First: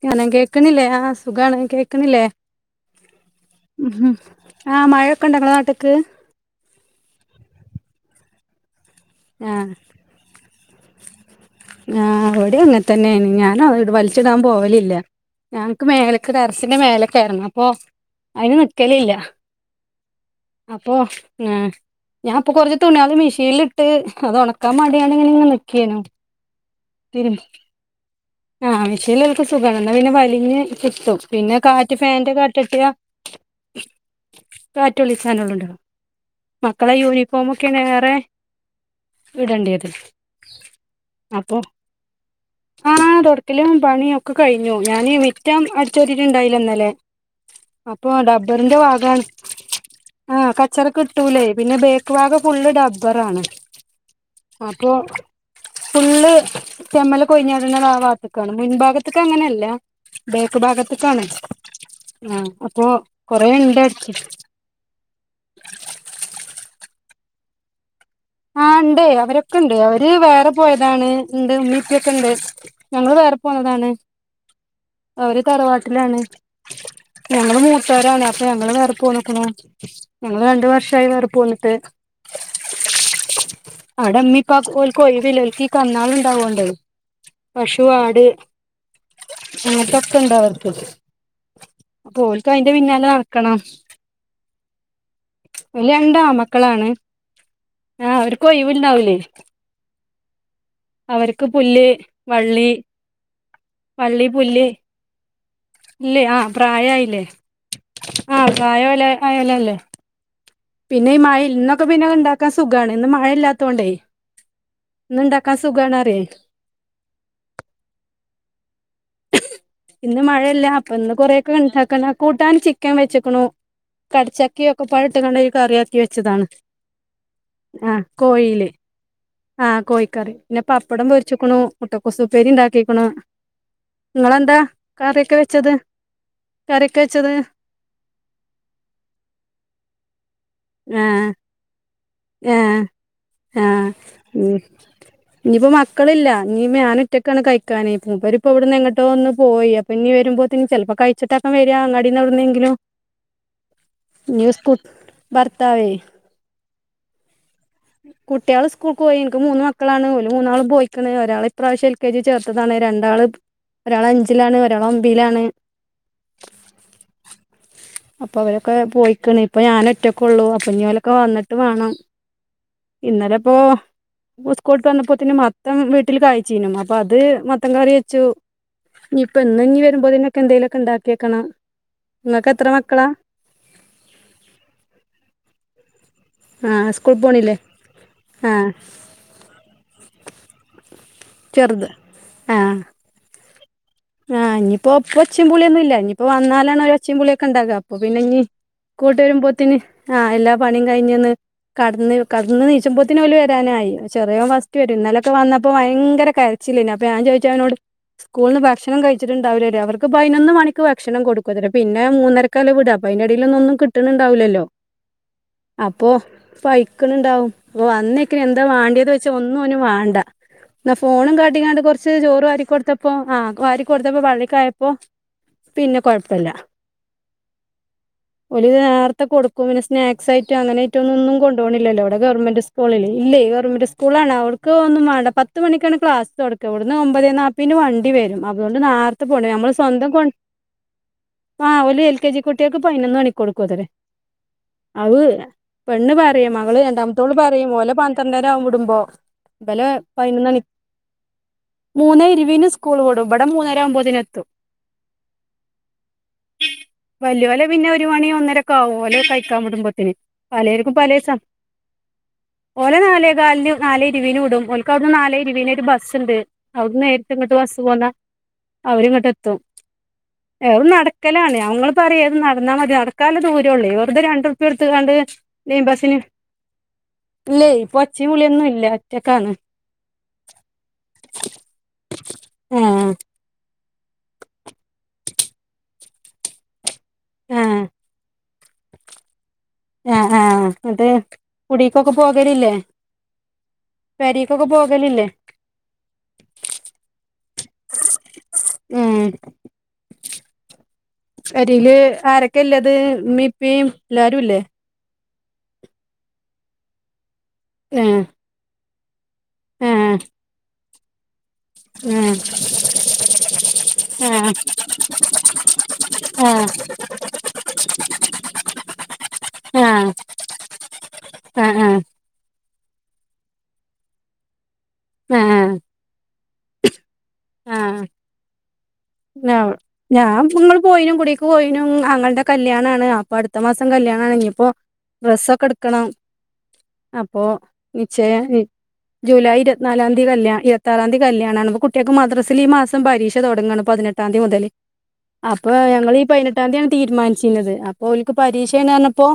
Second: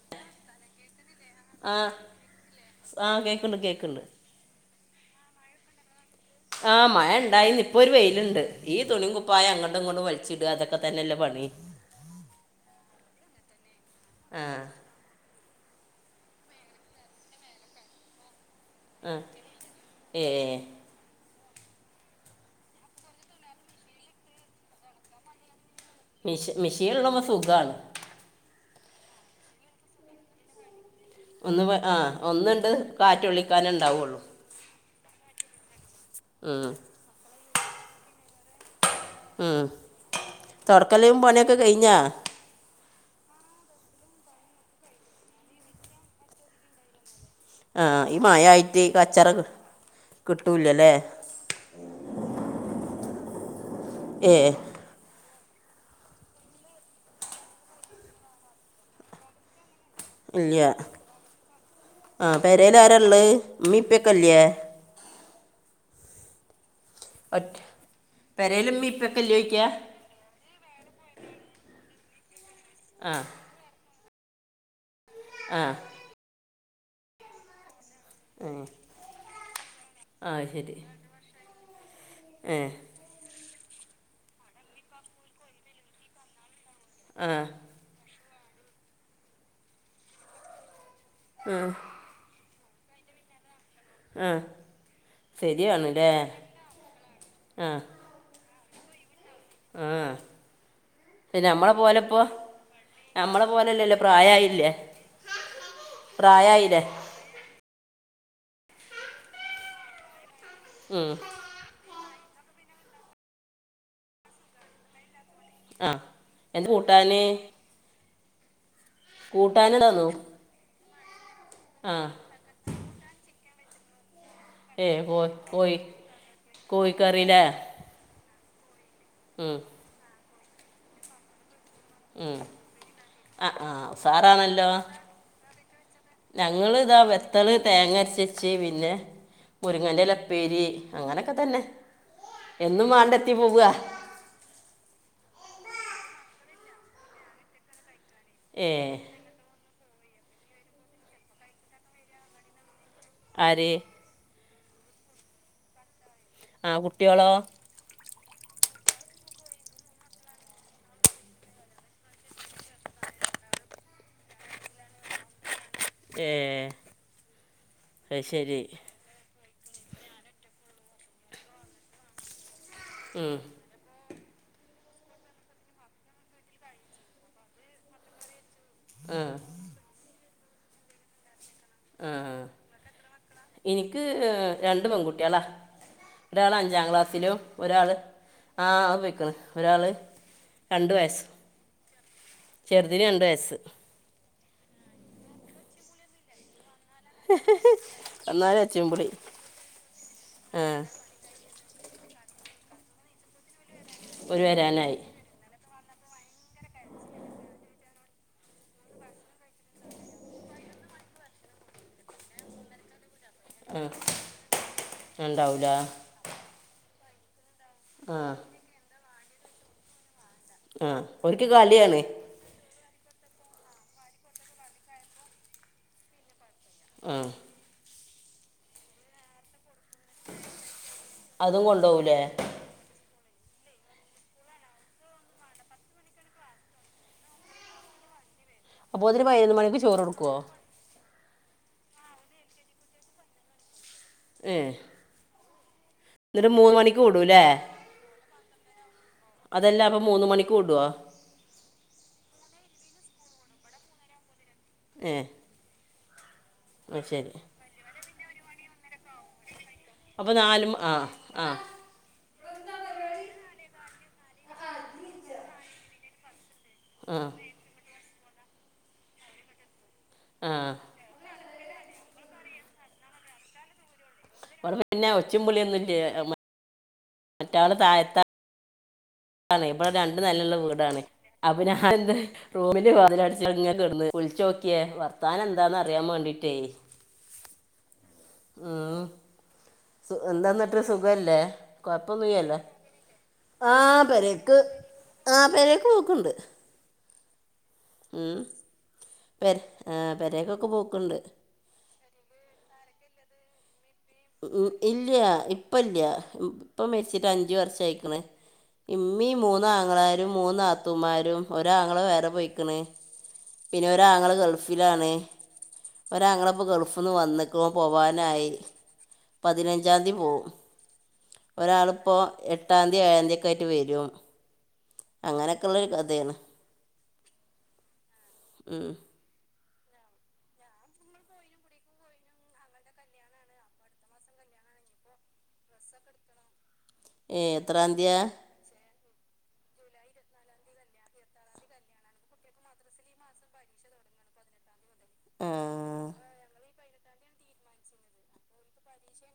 [unintelligible] കേക്കണില്ലേ ആ സുഖാണ് ആ കേക്കണില്ലേ ആ കേൾക്കുന്നുണ്ട് ഉ കേൾക്കുന്നുണ്ട് ഹും ആഹ് മഴയൊക്കെ എണ്ട നിങ്ങടെ നാട്ടിക്ക് ആ മഴ ഇണ്ടായിന്ന് ഇപ്പൊരു വെയിലിണ്ട് ഈ തുണീം കുപ്പായോം ആ അങ്ങട്ടും ഇങ്ങട്ടും വലിച്ചിട അതൊക്കെ തന്നെല്ലേ പണി തന്നേ ഞാന [unintelligible] വലിച്ചിടാൻ ആ പോവലില്ല ഞങ്ങക്ക് മേലേക്ക് ടെറസിന്റെ മേലെക്കേറണം അപ്പൊ അതിന് നിക്കലില്ല ആ ഏ അപ്പൊ ഞാ ഞാൻ ഇപ്പൊ കൊറച്ച് തുണിയള് മെഷീനീലിട്ട് അത് ഒണക്കാൻ മടിയാണ് [unintelligible] മിഷ മിഷ്യനിള്ളപ്പോ സുഖാണ് ആ മിഷ്യണിള്ളപ്പോ സുഖാണ് അന്നാ പിന്നെ വലിഞ്ഞ് കിട്ടും പിന്നെ ഒന്ന് വ- കാറ്റ് ആ ഫാന്റെ കാറ്റ് ഒന്നുണ്ട് കിട്ടിയ കാറ്റൊള്ളിക്കാനേ ഉണ്ടാവുള്ളൂ കാറ്റ് കൊള്ളിക്കാനെള്ള ഇണ്ടാവും ഉം, മക്കളെ യൂണിഫോമക്കെ വേറെ ഉം. വിടണ്ടത് തുടക്കലും പണിയൊക്കെ അപ്പൊ കഴിഞ്ഞാ ആ തുൊടക്കലും പണിയ ഒക്കെ കഴിഞ്ഞു ഞാൻ വിറ്റാൻ അടുിച്ചൊരിട്ട്ുണ്ടായില്ല എന്നലെ ആ അപ്പൊ ഈ ഡബ്ബറിന്റെ മഴയായിട്ട് വാഗാണ് കച്ചറ കി- ആ കിട്ടൂലല്ലേ കച്ചറക്ക് ഇട്ടൂലേ പിന്നെ ബേക്ക് ഭാഗം ഫുള്ള് ഡബ്ബറാണ്. ഏ അപ്പൊ ഫുള്ള് ചെമ്മല് [unintelligible] ആ ഭാഗത്തക്കാണ് മുൻഭാഗത്തേക്കങ്ങനെയല്ല ബേക്ക് ഇല്ല ഭാഗത്ത് കാണത് ആ പെരയിൽ അപ്പൊ ആരാള്ളത് കൊറെേ ഉമ്മ ഇപ്പൊക്കെ ഉണ്ടായി ഇല്ലേ [unintelligible] അച് ആ ണ്ട് അവരൊക്കെ ഉണ്ട് അവര് വേറെ പോയതാണ് ഉണ്ട് ഉമ്മീപ്പൊക്കെ ഉണ്ട് ആ ഞങ്ങള് വേറെ പോന്നതാണ് അവര് ആ തറവാട്ടിലാണ് ഞങ്ങള് ാണ് അപ്പൊ ഉം ഞങ്ങള് വേറെ പോന്നക്കണ് ഞങ്ങള് അത് രണ്ട ശരി വർഷായി വേറെ പോന്നിട്ട് ഏ അവിടെ അമ്മിപ്പായി വിലക്ക് ഈ കന്നാള ഉണ്ടാവോണ്ട ആ പശു ആട് ആ തൊക്കണ്ടോ അവർക്ക് അപ്പോൽക്ക് അയ്ന്റെ പിന്നാലെ നടക്കണം ആ ഒരു രണ്ടാമക്കളാണ് ആഏ കൊ ഇവിണ്ടാവില്ലേ ആ ഞമ്മളെ പുല്ല് പോലെ ഇപ്പോ വള്ളി നമ്മളെ പോലല്ലല്ലേ വള്ളി പുല്ല് പ്രായയില്ലേ ഇല്ലേ ആഹ പ്രായായില്ലേ ആ ഗായല്ലേ ആയലേ അല്ലേ ഉം പിന്നെ ഈ മഴൽ ഇന്നൊക്കെ പിന്നെെ ഉണ്ടാക്കാൻ സുഖാണ് ഇന്ന് മഴയില്ലാത്ത കൊണ്ടേ നിണ്ടാക്ക ആ സുഖാണേ പറയെ എന്ത് കൂട്ടാന് കൂട്ടാനടാന്നു ഒന്ന് കൊറൊക്കെ ഉണ്ടാക്കണ കൂട്ടാൻ ചിക്കൻ വെച്ചക്കണു കടിച്ചാക്കിയ ഒക്കെ ഏ പഴട്ട കോയി കണ്ട കോയി കറിയാക്കി വെച്ചതാണ് കോഴിക്കറില്ലേ ആ കോഴയില് ഉം ആ കോഴിക്കറി പിന്നെ പപ്പടം പൊരിച്ചക്കണു മുട്ടക്കോസ് ഉം ഉപ്പേരി ഉണ്ടാക്കിക്കണ ആ ആ നിങ്ങളെന്താ കറിയൊക്കെ വെച്ചത് ഞങ്ങ ഇതാ കറിയൊക്കെ വെച്ചത് വെത്തല് തേങ്ങ അരച്ച വെച്ച് പിന്നെ മുരങ്ങന്റെ ഇലപ്പേരി അങ്ങനൊക്കെ തന്നെ ആ എന്നും മാണ്ടെത്തി ആ പോവുക ഉ ഇനിയിപ്പോ മക്കളില്ല നീ ഞാൻുറ്റക്കാണ് കഴിക്കാനേ മൂപ്പരിപ്പ ഇവിടുന്ന് ഏ ഇങ്ങോട്ട് ഒന്ന് പോയി പിഞ്ഞി വരുമ്പോതിനി ചിലപ്പോ കഴിച്ചിട്ടൊക്കെ വരിക അങ്ങാടീന്ന്വിുന്നെങ്കിലും ആര് ന്ൂസ് കുൂട്ട ബർത്തവിേ ആ കുട്ടിയോളോ കുട്ടിയാൾ സ്കൂൾക്ക് പോയിനിക്ക് മൂന്ന് മക്കളാണ് മൂന്നാൾും പോയിക്കുന്നത് ഒരാൾ ഇപ്രാവശ്യം എൽ കെ ജി ചേർത്തതാണ് രണ്ട് രണ്ടാള് ഒരാൾ അഞ്ചിലാണ് ഒരാൾ ഒമ്പിലാണ് [unintelligible] അത് അപ്പൊ ശരി അവരൊക്കെ പോയിക്കണ് ഇപ്പൊ ഞാൻ ഒറ്റൊക്കെള്ളൂ അപ്പൊ ഇനിവലൊക്കെ വന്നിട്ട് വാണം ഉം ഇന്നലെപ്പോൊ ഉസ്കോട്ട് വന്നപ്പോ തന്നെ മത്തം വീട്ടിൽ കായച്ചീനും അപ്പൊ അത് മത്തം കറി വെച്ചു ആ ഇനി ഇപ്പ ഇന്ന് ഇനി വരുമ്പോന്നൊക്കെ എന്തേലുമൊക്കെ ഉണ്ടാക്കിയേക്കണം ആ നിങ്ങക്ക് എത്ര മക്കളാ എനിക്ക് രണ്ട് പെൺകുട്ടികളാണ് ഒരാളഞ്ചാം ആ സ്കൂൾ ക്ലാസ്സിലും പോണില്ലേ ഒരാള് ആ ഓൻ പോയിക്ക്‌ണ് ഒരാള് രണ്ട് വയസ്സ്. ചെറുത് ആ ചെറുതിന് രണ്ട് വയസ്സ്. ആഹ് ഇനിയിപ്പോ പ്പൊ ഒച്ചും പുളിയൊന്നും ഇല്ല ഇനിയിപ്പോ വന്നാലാണൊരു ഒച്ചീമ്പുളിയൊക്കെ ഇണ്ടാകാ അപ്പൊ പിന്നെ ഇനി എന്നാൽ അച്ചുമ്പുളി സ്‌കൂട്ട് വരുമ്പോത്തിന് ആ എല്ലാ പണിയും കഴിഞ്ഞ് ന്ന് കടന്ന് കടന്ന് നീച്ചുമ്പോത്തിന് ഓല് വരാനായി ഒരു ചെറ്യോൻ ഫസ്റ്റ് വരാനായി വരും ഇന്നലൊക്കെ വന്ന പ്പൊ ഭയങ്കര കരച്ചില്ലേന്നു. അപ്പൊ ഞാൻ ചോയിച്ചു ഓനോട്‌ സ്കൂളിന്ന് ഭക്ഷ ണം കഴിച്ചിട്ടുണ്ടാവില്ലോര് അവർക്ക് പതിനൊന്ന് മണിക്ക് ഭക്ഷണം കൊടുക്കൊത്രേ പിന്നെ മൂന്നരക്കാ ഓലെ വിടാ അപ്പ അയിന്റെടീല് ഒന്നൊന്നും ആ കിട്ടണണ്ടാവില്ലല്ലോ ഉണ്ടാവൂല അപ്പൊ പൈക്ക്ണ് ണ്ടാവും. ഓൻ ആ വന്നേക്കന്നെ എന്താ വാണ്ടിയതോയ്ച്ചാ ഒന്നും ഓന് വേണ്ട. ആ എന്നാ ഫോണും ഒരിക്ക് കാട്ടിങ്കാണ്ട് കളിയാണ് കൊറച്ച് ചോറ് വാരി കൊടുത്തപ്പോ ആ വാരി കൊടുത്തപ്പോ പള്ളീക്കായപ്പോ പിന്നെ കൊഴപ്പല്ല. ആഹ്. ഒലിത് നാർത്തെ കൊടു ക്കും പിന്നെ സ്നാക്സായിട്ടും അങ്ങനായിട്ടൊന്നൊന്നും അതും കൊണ്ടോണില്ലല്ലോ കൊണ്ടുപോകൂലേ ഇവിടെ ഗവർമെന്റ്സ്‌കൂളല്ലേ ഇല്ലേ ഗവർമെന്റ് സ്കൂളാണ് അവർക്ക് ഒന്നും വേണ്ട. പത്ത് മണിക്കാണ് ക്ലാസ് തൊടക്കാ വിടുന്ന് ഒമ്പതേ നാൽപ്പീന് വണ്ടി വരും. അതുകൊണ്ട് അപ്പോൾ അതിന് നേരത്തെ പതിനൊന്ന് പോണ്ടേരും നമ്മള് മണിക്ക് ചോറ് സ്വന്തം കൊണ്ട് കൊടുക്കുമോ ആ ഓല് എൽ കെ ജി കുട്ട്യാക്ക് പതിനൊന്ന് മണിക്ക് കൊടുക്കോത്തരെ ഏ അഅ് പെണ്ണ് എന്നിട്ട് പറയും മൂന്ന് മകള് മണിക്ക് രണ്ടാമത്തോള് വിടൂല്ലേ പറയും ഓലെ പന്ത്രണ്ടരാവും വിടുമ്പോ അതെല്ലാം ഇബലെ അപ്പം മൂന്ന് മണിക്ക് പതിനൊന്നണി വിടുവോ മൂന്നേ ഇരുവീന് സ് കൂള് വിടും ബട മൂന്നരാവുമ്പോത്തിനെത്തും ഏ ആ ശരി വല്ല്യോലെ പിന്നെ ഒരു മണി ഒന്നരൊക്കെ ആവും ഓലെ കഴി ക്കാൻ വിടുമ്പത്തിന് അപ്പോൾ നാല് മ- ആ പലേര്ക്കും പലേസം ആ ഓലെ നാലേ കാലിന് നാലേ ഇരുവീന് വിടും ഓൽക്കവിടുന്ന് നാലേ ഇരുവീനൊരു ബസ് ഇണ്ട്. അവിടുന്ന് ആ നേരിട്ട് ഇങ്ങട്ട് ബസ് പോന്നാ അവരിങ്ങട്ട് എത്തും. ആ ഏ ഓല് നടക്കലാണ് നമ്മള് പറയാത് നടന്നാൽ മതി നടക്കാലേ ദൂരെ ഉള്ളേ വെർതെ രണ്ടുറുപ്പ്യ ഇവിടെ പിന്നെ കൊടുത്തങ്കാണ്ട് ഒച്ചും ലൈൻ പുളിയൊന്നുമില്ലേ ബസിന് ഇല്ലേ ഇപ്പൊ ഒച്ചീമ്പുളിയൊന്നും ഇല്ല. ഒറ്റക്കാണ് അതെ ഇബടെ രണ്ട് നെലള്ള വീടാണ് അപ്പൊ ഞാൻ ഇന്ന് റൂമിന്റെ ആഹ് വാതിലടിച്ചങ്ങ നെ കെടന്ന് വിളിച്ചോക്കിയേ വർത്താനെന്താന്ന് അറിയാൻ വേണ്ടീട്ടേ ആഹ് ആഹ് ആഹ് ആഹ് ആഹ് ന്ന്ട്ട് കുടീക്കൊക്കെ കുഴപ്പമൊന്നുമില്ലല്ലോ പോകലില്ലേ? ആ പെരേക്ക് പെരീക്കൊക്കെ പോകലില്ലേ ആ പെരേക്ക് പോക്കുണ്ട്. ഉം ഉം പെര് ആഹ് പെരേക്കൊക്കെ പോക്കണ്ട്. പെരീല് ആരൊക്കെ ഇല്ലത്? ഇമ്മീം ഇപ്പീം ഉം ഇല്ല്യ ഇപ്പല്ല്യാ ഇപ്പ മെരിച്ചിട്ട് അഞ്ച് വർഷായിക്ക്‌ണ് ആഹ് ഇം മ്മീം ആഹ് മൂന്നാങ്ങളാരും മൂന്നാത്തൂമാരും ഒരാങ്ങള വേറെ പോയിക്കണ് പിന്നെ ഒരാങ്ങള ആഹ് ഗൾഫിലാണ്. ഒരാങ്ങളപ്പോ ആഹ് ഗൾഫിന്ന് വന്ന്ക്കുണു ഓൻ പോവാനായി പതിനഞ്ചാംന്തി ആഹ് പോകും ആഹ് ഒരാളിപ്പോ എട്ടാംന്തി ഏഴാംന്തിയൊക്കെ ആയിട്ട് വരും. ആഹ് ആഹ് അങ്ങനെയൊക്കെള്ള ഒരു കഥേണ്. ആഹ് ഉം ഞാൻ ഇപ്പൊ ങ്ങള് പോയിനു കുടീക്ക് പോയിനും ആങ്ങൾടെ കല്യാണാണ് അപ്പൊ അടുത്ത മാസം കല്യാണാണ്. ഇഞ്ഞിപ്പൊ ഡ്രസ്സൊക്കെ എടുക്കണം. ഏ അപ്പൊ എത്രാം തീയതിയാ നിച്ചയാണ് ജൂലൈ ഇരുപത്തിനാലാന്തി കല്യാ ഇരുപത്താറാന്തി കല്യാണാണ്. അപ്പൊ കുട്ട്യാൾക്ക് മദ്റസ് സിലീ മാസം പരീക്ഷ തുടങ്ങാണ്. പതിനെട്ടാന്തി മുതല് ആ അപ്പൊ ഞങ്ങീഈ പതിനെട്ടാം തീയതിയാണ് തീരുമാനിച്ചിരുന്നത് അപ്പൊ അവലക്ക് പരീക്ഷന്ന പറഞ്ഞപ്പോ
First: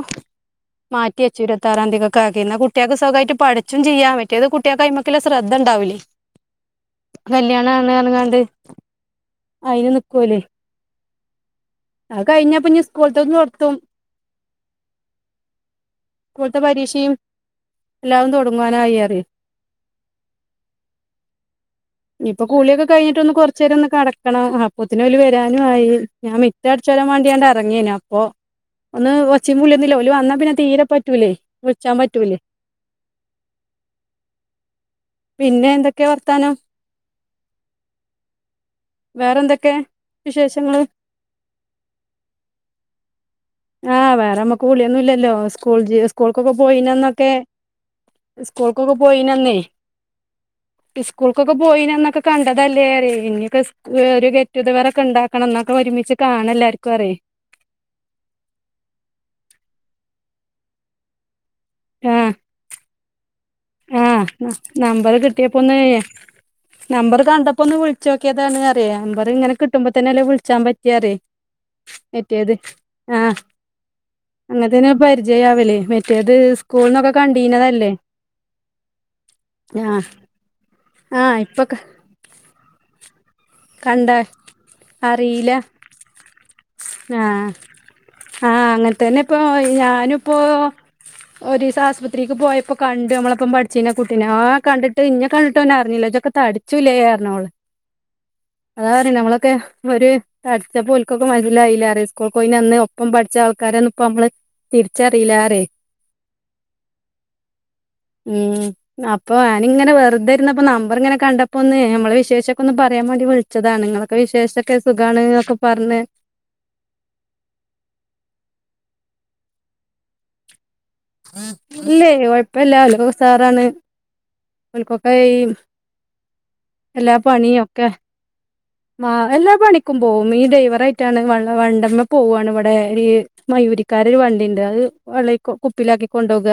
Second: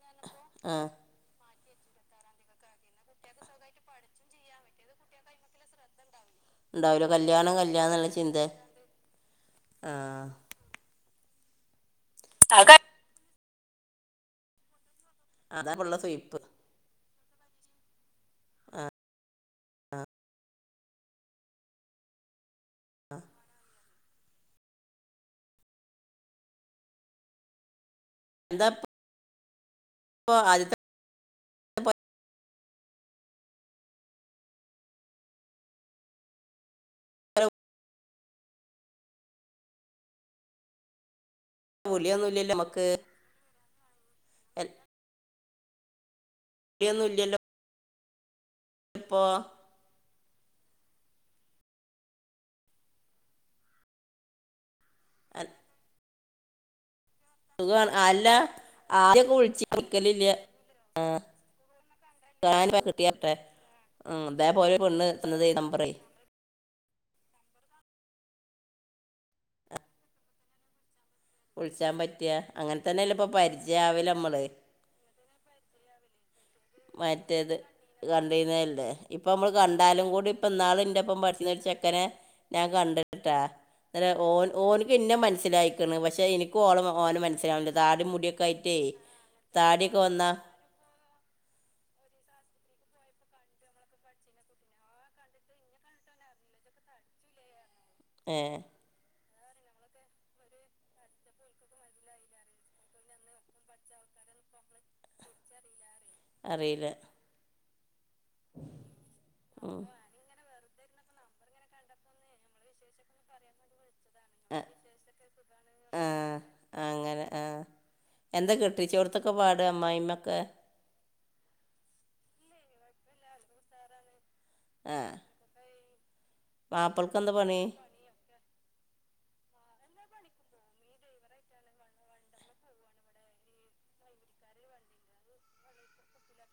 ആ മാറ്റിയച്ചുര ഉത്തറാം തതിൊക്കെ ആക്കിാ കുട്ടൾക്ക് സുഖമായിട്ട പഠിച്ചും ചെയ്യാ പറ്റ അത് കുട്ടികൾക്ക് അ്മമ്മക്കെുള്ള ശ്രദ്ധ ഉണ്ടാവില്ലേ ഉണ്ടാവില്ലോ കല്യാണം കല്യാ ണ കണ്ട് അയിന് ആ നിക്കൂല്ലേ അത് കഴിഞ്ഞപ്പ സ്കൂളത്തന്ന് നിർത്തും അതാ പിള്ള സുയ്പ്പ് എല്ലും തുൊടങ്ങാനായിറി കൂളിയൊക്കെ കഴിഞ്ഞട്ട് ഒ കൊറച്ചര ഒന്ന് കിടക്കണം അപ്പത്തിന ഓൽ വരാനു ആയി ഞാൻ മിറ്റ അടിച്ചോല്ലം വേണ്ടിയാണ്ട് ഇറങ്ങേന അപ്പൊ എന്താ ഒന്ന് ഒച്ചി പുുള്ളുന്നില്ല വന്നാ ഇപ്പോൾ പിന്നെ ആദ്യത്തെ തീരെ പറ്റൂലേ വിളിച്ചാൻ പറ്റൂലേ പിന്നെ എന്തൊക്കെയാ വർത്താനം ഹലോ [unintelligible] വേറെന്തൊക്കെ വിശേഷങ്ങള് പൊളിയൊന്നും ഇല്ലല്ലേ നമക്ക് ആഹ് വേറെമ്മക്ക് വിളിയൊന്നുംല്ലല്ലോ സ്കൂൾ ജ സ്കൂൾക്കൊക്കെ പുലിയൊന്നും പോയിനന്നൊക്കെ ഇല്ലല്ലോ സ്കൂൾക്കൊക്കെ ഇപ്പൊ പോയിനന്നേ സ്കൂൾക്കൊക്കെ പോയിനന്നൊക്കെ കണ്ടതല്ലേറേ ഇനൊക്കെ ഗേറ്റുഗതറാ െ ഉണ്ടാക്കണം എന്നൊക്കെ ഒരുമിച്ച് കാണ എല്ലർക്കും അറിയേ സുഖ അല്ല ആദ്യൊക്കെ കുഴിച്ചി നിിക്കലില്ല ആ [unintelligible] ആ നമ്പർ കിട്ടിയപ്പോ നമ്പറേ ഒന്ന്്യ നമ്പർ കണ്ടപ്പോൊ ഒന്ന് വിളിച്ച നോക്കിയതാണ് അിയ നമ്പ ഇങ്ങനെ കിട്ടുമ്പോ തന്നെ അല്ലേ വിളിച്ചാ പറ്റിയാറേ വിളിച്ചാൻ പറ്റിയ അങ്ങനെ തന്നെല്ല ഇപ്പൊ ആഹ് പരിചയവില്ല നമ്മള് അങ്ങനത്തന്നെ പരിചയാവലേ മറ്റേത് സ്കൂളന്നൊക്കെ കണ്ടീനതല്ലേ ുന്നല്ലേ ഇപ്പൊ നമ്മള് ആഹ് കണ്ടാലും കൂടി ഇപ്പ ഇാള ഇന്റെപ്പ ആഹ് പഠിച്ച ഇപ്പൊ ചക്കനെ ഞാൻ കണ്ടിട്ടാ അല്ല കണ്ട ഓ ഓനക്ക് ഇന്നെ അറിയില്ല മനസ്സിലായിണ് പക്ഷെനി ഓള ഓന ആഹ് മനസ്സിലാവില്ല താടി മുടിയൊക്കെ ആഹ് ആയിട്ടേ അങ്ങനെ തന്നെ താടിയൊക്കെ വന്നാ ഒരേസം ആശുപത്രിക്ക് പോയപ്പോ കണ്ട് നമ്മളപ്പം പഠിച്ചഞ്ഞ കുട്ടിനെ ആഹ കണ്ടി് ന്നേ കണ്ടിട് ഓനറഞ്ഞില്ല ആ തടിചൂലേ പറഞ്ഞോള് ഏഹ് അതാ പറ നമ്മളൊക്കെ ഒരു തടിച്ച പോല ക്കൊക്കെ മനസ്സിലായില്ല ആ സ്കൂൾ കോയി അന്ന് ഒപ്പം പഠിച്ച ആൾക്കാരന്ന ഇപ്പ നമ്മള് തിരിച്ചറിയില്ല ആരേ അറിയില്ല ഉം അപ്പൊ ഞാന ഉം ഇങ്ങനെ വെറുതെ പ്പ നമ്പർ ഇങ്ങനെ കണ്ടപ്പോ ഒന്ന് നമ്മെളെ വിശേഷൊക്കെ ഒന്ന് പറയാൻതിി വിളിച്ചതാണ് നിങ്ങളെ െ ആഹ് വിശേഷൊക്കെ സുഖമാണ്ൊക്കെ പറഞ്ഞ് ആഹ് കെട്ടി ചോടത്തൊക്കെ പാട അമ്മ ഇമ്മൊക്കെ ഇല്ലേ കൊഴപ്പല്ല ഓക്കൊക്കെ സാറാണ് ആഹ് അവൽക്കൊക്കെ ഏ എല്ലാ മാപ്പിളക്ക് എന്താ പണി പണിയൊക്കെ ആ എല്ലാ പണിക്കും പോവുംും ഈ ഡൈവറ ആയിട്ടാണ് വ വണ്ടമ്മ പോവാണ് ഇവിടെ ഈ മ ജീവരിക്കാരരു വണ്ടിുണ്ട് അത് വെള്ള കുപ്പിലാക്കി കൊണ്ടോക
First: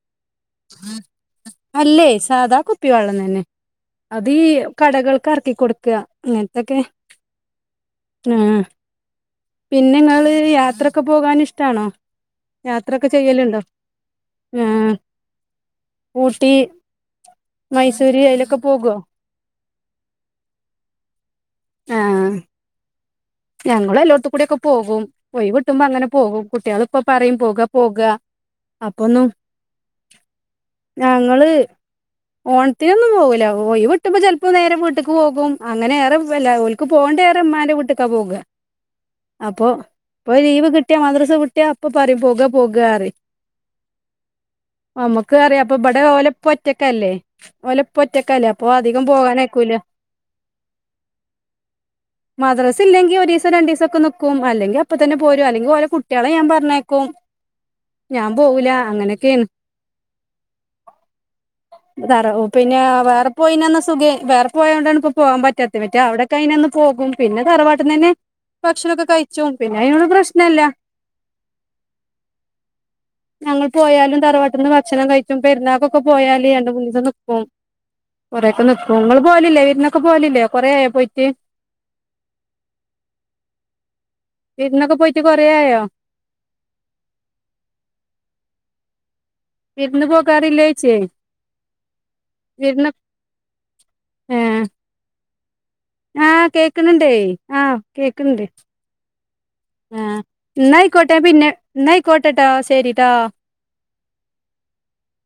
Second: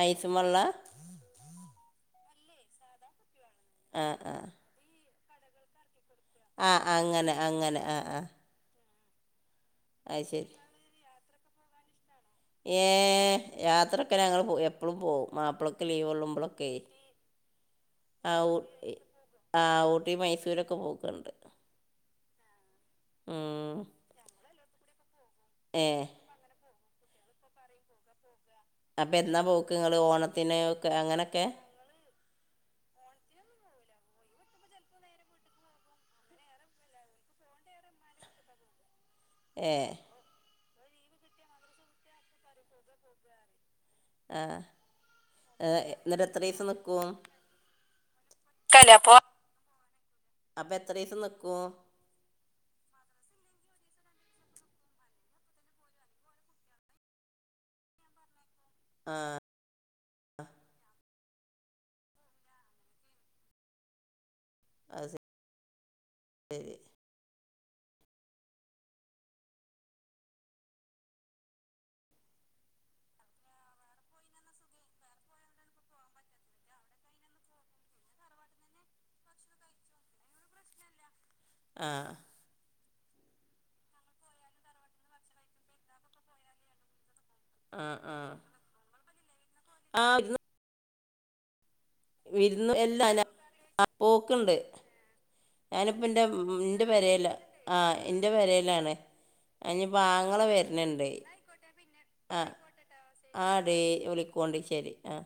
അയിസും വെള്ള [unintelligible] അല്ലേ സാധാ കുപ്പി വെള്ളം തന്നെ ആഹ് അതി കടകൾക്ക് എറക്കി കൊടുക്ക ആ അങ്ങനെ അങ്ങനെ ആഹ് ആഹ് അത് പിന്നെങ്ങള്ൾ യാത്രൊക്കെ പോകൻ ഇഷ്ടാണോ യാത്രൊക്കെ ഏർ ചെയ്യലുണ്ടോ യാത്രൊക്കെ ഞങ്ങള്ൾ പോ ആഹ് എപ്പഴും പോവും മാപ്പിളൊക്കെ ലീവ് ഊട്ടി കൊള്ളുമ്പോളൊക്കെ [inaudible] ആ ഊ അയിലൊക്കെ പോകോ ആ ഊട്ടി മൈസൂരൊക്കെ പോക്കണ്ട് ആ ഞങ്ങൾ എല്ലോത്ത കൂടി ഒക്കെ പോകും ഒഴിവിട്ടുമ്പോ ഏഹ് അങ്ങനെ പോകും കുട്ടിയാൾ ഇപ്പൊ പറയും പോക പോക അപ്പൊ അപ്പൊന്നും എാ പോക്ക് നിങ്ങള് ഓണത്തിനൊക്കെ അങ്ങനൊക്കെ. ഞങ്ങള് ഓണത്തിനൊന്നും പോകൂില്ല ഓയി വിട്ടുമ്പോ ചിലപ്പോ നേരെ വീട്ടേക്ക് പോകും അങ്ങനെ ഏറെല്ല ഓലക്ക് പോകേണ്ട. വിട്ടക്ക പോ അപ്പോൊ ഏഹ് പോ ലീവ് കി കുട്ടിയ മദ്രസ കുട്ടിയാ അപ്പൊ പറയും പോക പോകറിയും ആഹ് നമ്മുക്ക് അറിയ അപ്പൊ ഇവിടെ എന്നിട്ട് ഓല എത്ര പൊ ദിവസം നിക്കും ഒറ്റക്കല്ലേ ഓല ക്കല്ലേ അപ്പൊ അധികം പോകാനയാക്കൂല അപ്പൊ എത്ര ദിവസം നിക്കും മദ്രസ ല്ലങ്ക ഒരു ദസം രണ്ട ദസംക്കെ നക്കും അല്ലെങ്ക അപ്പ തന്നെ പോരും അല്ലെങ്കിൽ ഓര കുട്ടികളെ ഞൻ പറഞ്ഞേക്കും ഞാൻ പോവല അങ്ങനെയൊക്കെയാണ്. ആ [unintelligible] ത ഓ പിന്നെ വേറെ പോയിന്നന്ന സുഖം വേറെ പോയത് കൊണ്ടാണ് അത് ഇപ്പോ പോവാൻ പറ്റാത്ത പറ്റ അവിടൊക്കെ അയിതിന ഒന്ന് ശരി പോകും പിന്നെ തറവാട്ട നി തന്നെ ഭക്ഷണംൊക്കെ കഴിച്ചു പിന്നെ അതിനട് പ്രശ്നല്ല. [inaudible] ഞങ്ങൾ പോയാലും തറവാട്ടിൽന്ന് ഭക്ഷണം കഴിച്ചും പെരുന്നാാക്കൊക്കെ പോയാലും രണ്ട് മുന്നസ നിൽക്കും കൊറെ ഒക്കെ നക്ക നിങ്ങള്ൾ പോലില്ലേ വീരിനൊക്കെ പോലില്ലേ കൊറ ആയ പോയിട്ട് ആഹ് വീരുനോക പോയിട്ട് കൊറായോ ആഹ ആഹ വിരുന്നു പോകാറില്ലേച്ചേ വിരുന്നു വിരുന്ന് എല്ലാം ഞാ [unintelligible] ആ പോക്കണ്ട് ഏഹ് ഞാനിപ്പ എറെ ആഹ് എന്റെ കേക്കണണ്ടേ പേരൽ ആഹ് ആ് എന്റെ കേക്കണ്ട് പേരയിലാണേ ഇന്നിപ്പ ആഹ് ആങ്ങള വരുന്നുണ്ട് എന്നായിക്കോട്ടെ പിന്നെ ആ എന്നായിക്കോട്ടെട്ടോ ശരിട്ടോ ആടി പോണ്ടിശ്ശേരി ആ